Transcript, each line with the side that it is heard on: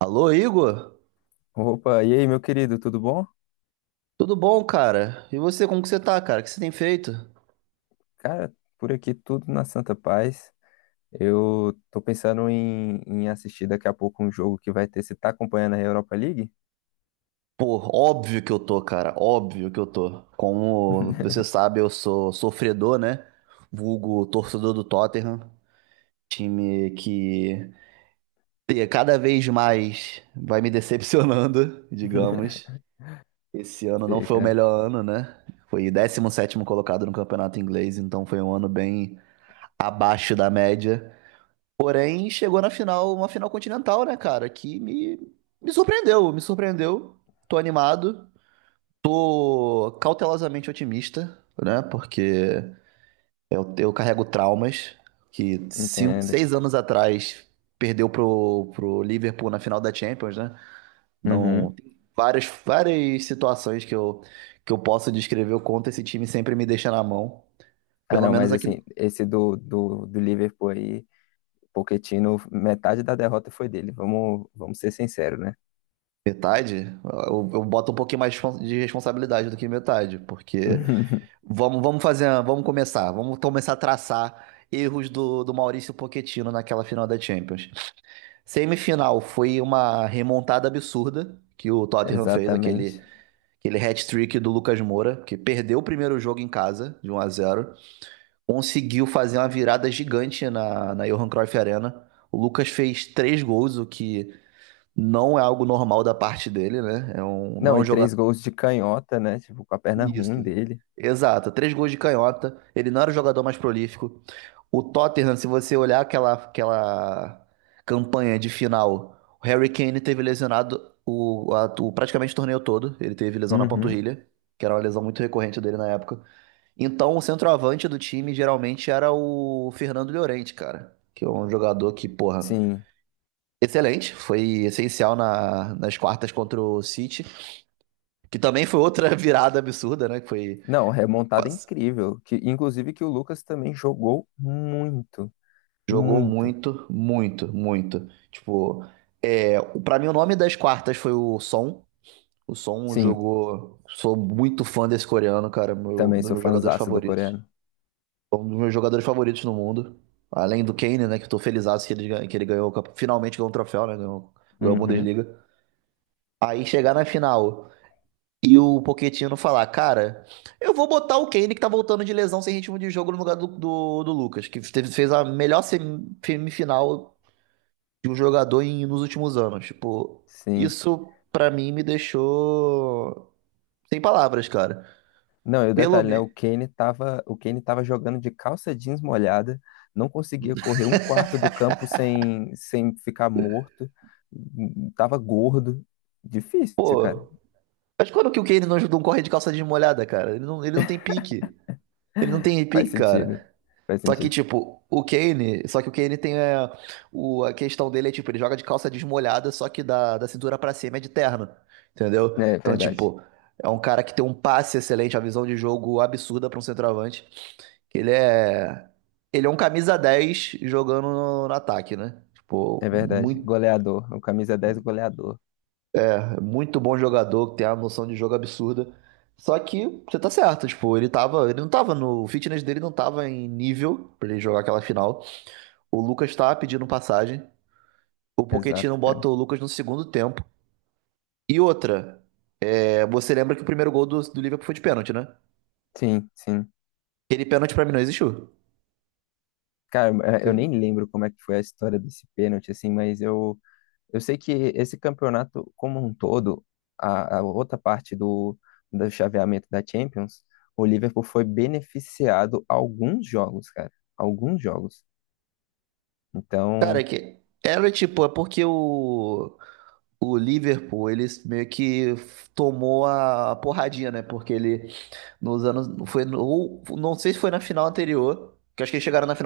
right: Alô, Igor?
left: Opa, e aí, meu querido, tudo bom?
right: Tudo bom, cara? E você, como que você tá, cara? O que você tem feito?
left: Cara, por aqui tudo na santa paz. Eu tô pensando em assistir daqui a pouco um jogo que vai ter. Você tá acompanhando a Europa League?
right: Pô, óbvio que eu tô, cara. Óbvio que eu tô. Como você sabe, eu sou sofredor, né? Vulgo torcedor do Tottenham. Time que cada vez mais vai me decepcionando, digamos. Esse ano não
left: Sei,
right: foi o
left: cara,
right: melhor ano, né? Foi décimo sétimo colocado no campeonato inglês, então foi um ano bem abaixo da média. Porém, chegou na final, uma final continental, né, cara? Me surpreendeu, me surpreendeu. Tô animado, tô cautelosamente otimista, né? Porque eu carrego traumas que cinco,
left: entendo.
right: seis anos atrás perdeu pro Liverpool na final da Champions, né? Não,
left: Uhum.
right: várias situações que eu posso descrever o quanto esse time sempre me deixa na mão.
left: Ah,
right: Pelo
left: não,
right: menos
left: mas
right: aqui.
left: assim, esse do Liverpool aí, Pochettino, metade da derrota foi dele. Vamos ser sinceros, né?
right: Metade? Eu boto um pouquinho mais de responsabilidade do que metade, porque vamos começar a traçar erros do Maurício Pochettino naquela final da Champions. Semifinal foi uma remontada absurda que o Tottenham fez,
left: Exatamente.
right: aquele hat-trick do Lucas Moura, que perdeu o primeiro jogo em casa, de 1 a 0, conseguiu fazer uma virada gigante na Johan Cruyff Arena. O Lucas fez três gols, o que não é algo normal da parte dele, né? Não é
left: Não,
right: um
left: e
right: jogador.
left: três gols de canhota, né? Tipo, com a perna ruim
right: Isso.
left: dele.
right: Exato. Três gols de canhota. Ele não era o jogador mais prolífico. O Tottenham, se você olhar aquela campanha de final, o Harry Kane teve lesionado praticamente o torneio todo. Ele teve lesão na
left: Uhum.
right: panturrilha, que era uma lesão muito recorrente dele na época. Então, o centroavante do time geralmente era o Fernando Llorente, cara. Que é um jogador que, porra,
left: Sim.
right: excelente. Foi essencial nas quartas contra o City. Que também foi outra virada absurda, né? Que foi.
left: Não, remontada incrível. Que, inclusive que o Lucas também jogou muito,
right: Jogou
left: muito.
right: muito, muito, muito. Tipo, é, para mim o nome das quartas foi o Son. O Son
left: Sim,
right: jogou. Sou muito fã desse coreano, cara. Meu, um
left: também
right: dos
left: sou
right: meus jogadores
left: fãzaço do
right: favoritos.
left: coreano.
right: Um dos meus jogadores favoritos no mundo. Além do Kane, né? Que eu tô felizaço que ele, ganhou. Finalmente ganhou um troféu, né? Ganhou, ganhou a
left: Uhum,
right: Bundesliga. Aí chegar na final e o Pochettino falar, cara, eu vou botar o Kane que tá voltando de lesão sem ritmo de jogo no lugar do Lucas, fez a melhor semifinal de um jogador nos últimos anos. Tipo,
left: sim.
right: isso pra mim me deixou sem palavras, cara.
left: Não, e o
right: Pelo
left: detalhe, né?
right: menos.
left: O Kane tava jogando de calça jeans molhada, não conseguia correr um quarto do campo sem ficar morto, tava gordo. Difícil, cara.
right: Pô, mas quando que o Kane não ajudou um corre de calça desmolhada, cara? Ele não tem pique. Ele não tem pique,
left: Faz sentido.
right: cara.
left: Faz
right: Só que,
left: sentido.
right: tipo, o Kane. Só que o Kane tem. É, a questão dele é, tipo, ele joga de calça desmolhada, só que da cintura pra cima é de terno. Entendeu?
left: É
right: Então,
left: verdade.
right: tipo, é um cara que tem um passe excelente, a visão de jogo absurda pra um centroavante. Que ele é. Ele é um camisa 10 jogando no ataque, né? Tipo,
left: É verdade.
right: muito,
left: Goleador. O camisa 10 goleador.
right: muito bom jogador, que tem uma noção de jogo absurda. Só que você tá certo, tipo, ele tava. Ele não tava no. O fitness dele não tava em nível pra ele jogar aquela final. O Lucas tá pedindo passagem. O Pochettino
left: Exato,
right: bota
left: cara.
right: o Lucas no segundo tempo. E outra, é, você lembra que o primeiro gol do Liverpool foi de pênalti, né?
left: Sim, sim.
right: Aquele pênalti pra mim não existiu.
left: Cara,
right: Se-
left: eu nem lembro como é que foi a história desse pênalti, assim, eu sei que esse campeonato como um todo, a outra parte do chaveamento da Champions, o Liverpool foi beneficiado alguns jogos, cara, alguns jogos.
right: cara,
left: Então,
right: é que era tipo, é porque o. O Liverpool, ele meio que tomou a porradinha, né? Porque ele nos anos. Foi no, não sei se foi na final anterior, que eu acho que eles chegaram na.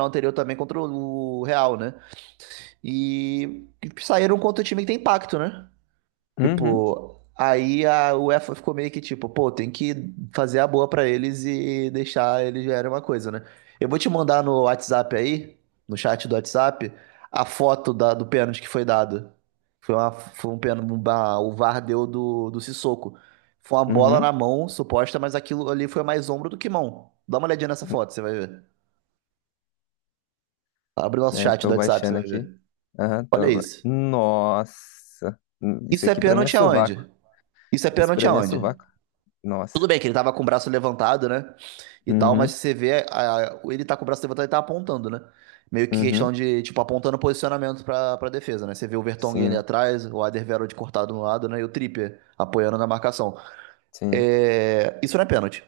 left: uhum,
right: Tipo, aí a UEFA ficou meio que tipo, pô, tem que fazer a boa pra eles e deixar eles ganharem uma coisa, né? Eu vou te mandar no WhatsApp aí, no chat do WhatsApp, a foto do pênalti que foi dado. Foi um pênalti, o VAR deu do Sissoko. Foi uma bola na
left: uhum,
right: mão, suposta, mas aquilo ali foi mais ombro do que mão. Dá uma olhadinha nessa foto, você vai ver. Abre o nosso
left: né,
right: chat do
left: tô
right: WhatsApp, você
left: baixando
right: vai
left: aqui.
right: ver.
left: Aham,
right: Olha isso.
left: Nossa, isso
right: Isso é
left: aqui pra mim é
right: pênalti
left: sovaco,
right: aonde? Isso é
left: isso
right: pênalti
left: pra mim é
right: aonde?
left: sovaco.
right: Tudo
left: Nossa,
right: bem que ele tava com o braço levantado, né? E tal, mas
left: uhum,
right: você vê, ele tá com o braço levantado e tá apontando, né? Meio que
left: uhum,
right: questão de, tipo, apontando posicionamento pra defesa, né? Você vê o Vertonghen ali
left: sim,
right: atrás, o Alderweireld cortado no lado, né? E o Trippier apoiando na marcação.
left: sim.
right: É, isso não é pênalti.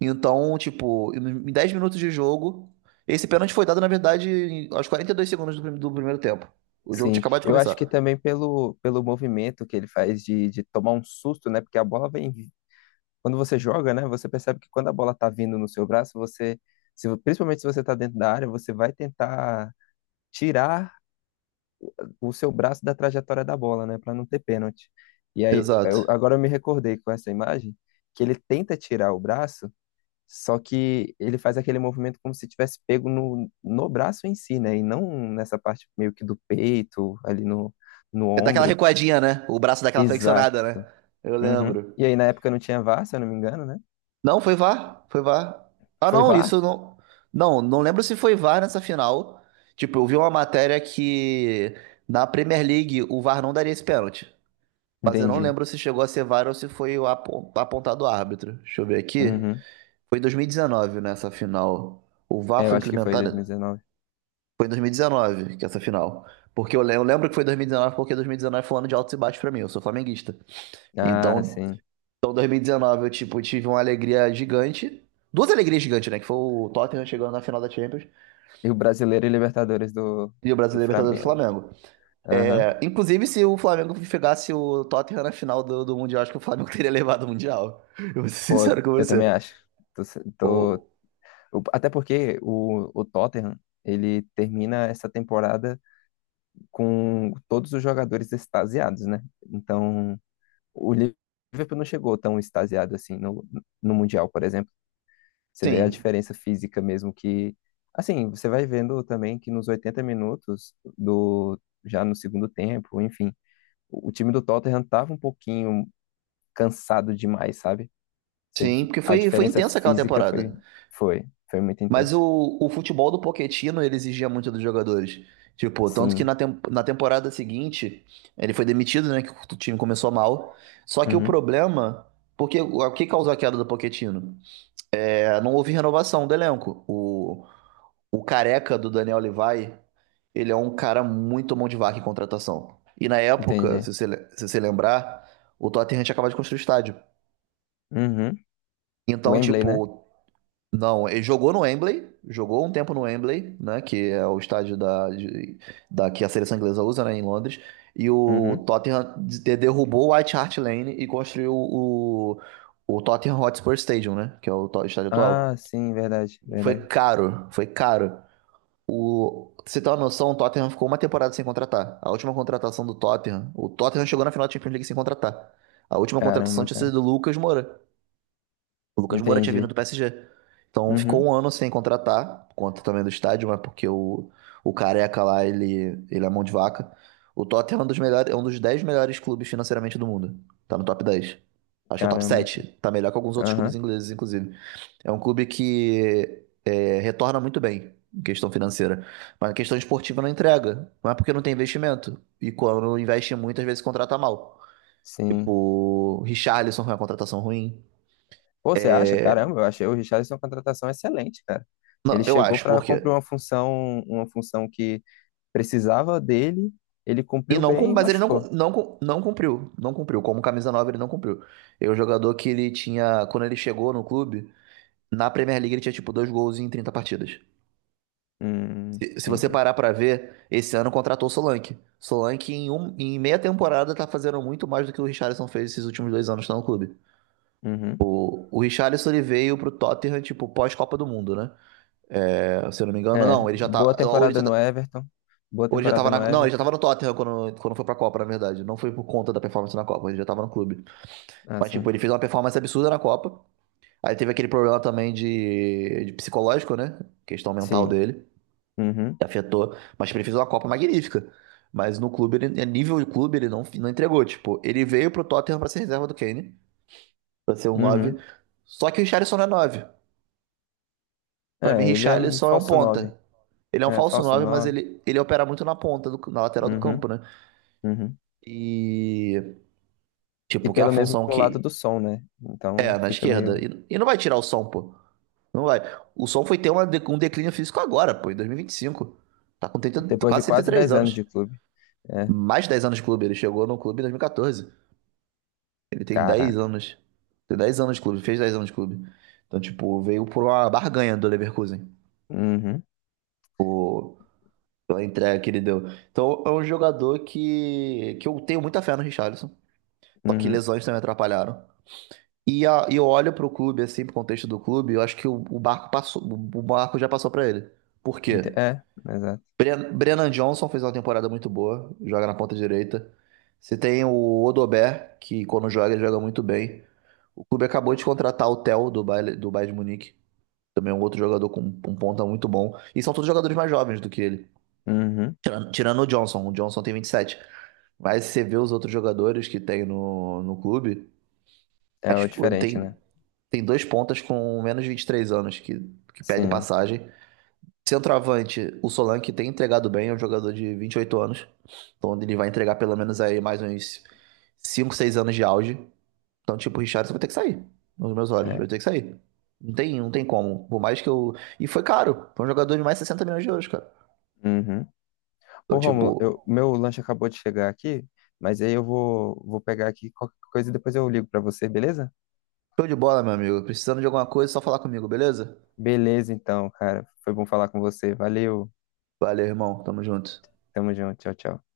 right: Então, tipo, em 10 minutos de jogo, esse pênalti foi dado, na verdade, aos 42 segundos do primeiro tempo. O jogo tinha
left: Sim,
right: acabado de
left: eu acho
right: começar.
left: que também pelo, pelo movimento que ele faz de tomar um susto, né? Porque a bola vem. Quando você joga, né? Você percebe que quando a bola tá vindo no seu braço, você. Se, principalmente se você tá dentro da área, você vai tentar tirar o seu braço da trajetória da bola, né? Pra não ter pênalti. E aí,
right: Exato.
left: agora eu me recordei com essa imagem que ele tenta tirar o braço, só que ele faz aquele movimento como se tivesse pego no braço em si, né? E não nessa parte meio que do peito, ali no, no
right: É daquela
left: ombro.
right: recuadinha, né? O braço daquela
left: Exato.
right: flexionada, né? Eu
left: Uhum.
right: lembro.
left: E aí na época não tinha VAR, se eu não me engano, né?
right: Não, foi VAR. Foi VAR. Ah,
left: Foi
right: não,
left: VAR?
right: isso não. Não, não lembro se foi VAR nessa final. Tipo, eu vi uma matéria que na Premier League o VAR não daria esse pênalti. Mas eu não
left: Entendi.
right: lembro se chegou a ser VAR ou se foi o apontado o árbitro. Deixa eu ver aqui.
left: Uhum.
right: Foi em 2019 nessa final. O VAR
left: É, eu
right: foi
left: acho que foi
right: implementado.
left: 2019.
right: Foi em 2019 que essa final. Porque eu lembro que foi 2019, porque 2019 foi um ano de altos e baixos pra mim. Eu sou flamenguista.
left: Ah,
right: Então,
left: sim.
right: então, 2019, eu, tipo, tive uma alegria gigante. Duas alegrias gigantes, né? Que foi o Tottenham chegando na final da Champions
left: E o Brasileiro e Libertadores do,
right: e o
left: do
right: Brasileiro Libertadores do
left: Flamengo.
right: Flamengo.
left: Aham.
right: É, inclusive, se o Flamengo pegasse o Tottenham na final do Mundial, acho que o Flamengo teria levado o Mundial. Eu vou ser
left: Pô,
right: sincero com
left: eu também
right: você.
left: acho. Tô, tô-
right: O-
left: Até porque o Tottenham, ele termina essa temporada com todos os jogadores extasiados, né? Então, o Liverpool não chegou tão extasiado assim no, no Mundial, por exemplo. Você vê a
right: sim,
left: diferença física mesmo que. Assim, você vai vendo também que nos 80 minutos do já no segundo tempo, enfim, o time do Tottenham tava um pouquinho cansado demais, sabe? Você,
right: sim, porque
left: a
right: foi, foi
left: diferença
right: intensa aquela
left: física foi
right: temporada.
left: foi muito
right: Mas
left: intensa.
right: o futebol do Pochettino, ele exigia muito dos jogadores. Tipo, tanto que
left: Sim.
right: na temporada seguinte, ele foi demitido, né? Que o time começou mal. Só que o
left: Uhum.
right: problema, porque o que causou a queda do Pochettino? É, não houve renovação do elenco. O careca do Daniel Levy, ele é um cara muito mão de vaca em contratação. E na época,
left: Entendi.
right: se você lembrar, o Tottenham tinha acabado de construir o estádio.
left: Uhum.
right: Então,
left: Wembley, né?
right: tipo, não, ele jogou no Wembley, jogou um tempo no Wembley, né, que é o estádio da que a seleção inglesa usa, né, em Londres. E o
left: Uhum.
right: Tottenham derrubou o White Hart Lane e construiu o Tottenham Hotspur Stadium, né, que é o estádio
left: Ah,
right: atual.
left: sim, verdade,
right: E foi
left: verdade.
right: caro, foi caro. O, pra você ter uma noção, o Tottenham ficou uma temporada sem contratar. A última contratação do Tottenham, o Tottenham chegou na final da Champions League sem contratar. A última contratação
left: Caramba,
right: tinha sido
left: cara.
right: do Lucas Moura. O Lucas Moura tinha vindo
left: Entendi.
right: do PSG. Então ficou
left: Uhum.
right: um ano sem contratar, por conta também do estádio, mas porque o careca lá, ele é mão de vaca. O Tottenham é um dos melhores, é um dos 10 melhores clubes financeiramente do mundo. Tá no top 10. Acho que é o top
left: Caramba.
right: 7, tá melhor que alguns outros clubes
left: Aham.
right: ingleses, inclusive. É um clube que é, retorna muito bem em questão financeira. Mas a questão esportiva não entrega. Não é porque não tem investimento. E quando investe muito, às vezes contrata mal. Tipo,
left: Sim.
right: o Richarlison foi uma contratação ruim.
left: Pô, você acha? Caramba, eu achei o Richarlison uma contratação excelente, cara. Ele
right: Não, eu
left: chegou
right: acho,
left: para
right: porque.
left: cumprir uma função que precisava dele, ele
right: E
left: cumpriu
right: não, cum-
left: bem e
right: mas ele não,
left: machucou.
right: cum- não, cum- não cumpriu. Não cumpriu. Como camisa 9 ele não cumpriu. É um jogador que ele tinha. Quando ele chegou no clube, na Premier League ele tinha tipo dois gols em 30 partidas. Se você
left: Entendi.
right: parar pra ver, esse ano contratou o Solanke. Solanke, em meia temporada, tá fazendo muito mais do que o Richarlison fez esses últimos dois anos que tá no clube.
left: Uhum.
right: O Richarlison ele veio pro Tottenham, tipo, pós-Copa do Mundo, né? É, se eu não me engano,
left: É,
right: não. Ele já
left: boa
right: tá. Ou ele
left: temporada
right: já
left: no Everton. Boa temporada
right: tava na,
left: no
right: não, ele já
left: Everton.
right: tava no Tottenham quando, quando foi pra Copa, na verdade. Não foi por conta da performance na Copa, ele já tava no clube.
left: Ah,
right: Mas, tipo,
left: sim.
right: ele fez uma performance absurda na Copa. Aí teve aquele problema também de psicológico, né? Questão mental
left: Sim.
right: dele,
left: Uhum.
right: que afetou. Mas tipo, ele fez uma Copa magnífica. Mas no clube, ele, a nível de clube, ele não, não entregou. Tipo, ele veio pro Tottenham pra ser reserva do Kane, pra ser um 9.
left: Uhum.
right: Só que o Richarlison não é 9. Pra mim,
left: É, ele é um
right: Richarlison é um
left: falso 9.
right: ponta. Ele é um
left: É,
right: falso
left: falso
right: 9, mas
left: 9.
right: ele opera muito na ponta, na lateral do campo,
left: Uhum.
right: né?
left: Uhum.
right: E,
left: E
right: tipo, que é a
left: pelo mesmo
right: função
left: lado do
right: que
left: som, né?
right: é
left: Então
right: na
left: fica
right: esquerda.
left: meio.
right: E não vai tirar o som, pô. Não vai. O Sol foi ter um declínio físico agora, pô, em 2025. Tá com 30,
left: Depois de
right: quase
left: quase
right: 33
left: 10 anos
right: anos.
left: de clube. É,
right: Mais 10 anos de clube. Ele chegou no clube em 2014. Ele tem
left: caraca.
right: 10 anos. Tem 10 anos de clube, fez 10 anos de clube. Então, tipo, veio por uma barganha do Leverkusen,
left: Uhum.
right: pô, pela entrega que ele deu. Então, é um jogador que eu tenho muita fé no Richarlison. Só que
left: Uhum.
right: lesões também atrapalharam. E eu olho pro clube, assim, pro contexto do clube, eu acho que o barco passou, o barco já passou pra ele. Por quê?
left: É, exato.
right: Brennan Johnson fez uma temporada muito boa, joga na ponta direita. Você tem o Odobert, que quando joga, ele joga muito bem. O clube acabou de contratar o Theo do Bayer, do Bayern de Munique, também é um outro jogador com um ponta muito bom. E são todos jogadores mais jovens do que ele,
left: Uhum.
right: tirando o Johnson. O Johnson tem 27. Mas se você vê os outros jogadores que tem no clube,
left: É
right: as-
left: o diferente,
right: tem,
left: né?
right: tem dois pontas com menos de 23 anos que pede
left: Sim,
right: passagem. Centroavante, o Solanke tem entregado bem, é um jogador de 28 anos. Então ele vai entregar pelo menos aí mais uns 5, 6 anos de auge. Então, tipo, o Richarlison vai ter que sair. Nos meus olhos,
left: é.
right: vai ter que sair. Não tem, não tem como. Por mais que eu. E foi caro. Foi um jogador de mais 60 milhões de euros, cara.
left: Uhum.
right: Então,
left: Ô, Rômulo, eu,
right: tipo,
left: meu lanche acabou de chegar aqui, mas aí eu vou, vou pegar aqui qualquer coisa e depois eu ligo pra você, beleza?
right: show de bola, meu amigo. Precisando de alguma coisa, é só falar comigo, beleza?
left: Beleza, então, cara. Foi bom falar com você. Valeu.
right: Valeu, irmão. Tamo junto.
left: Tamo junto. Tchau, tchau.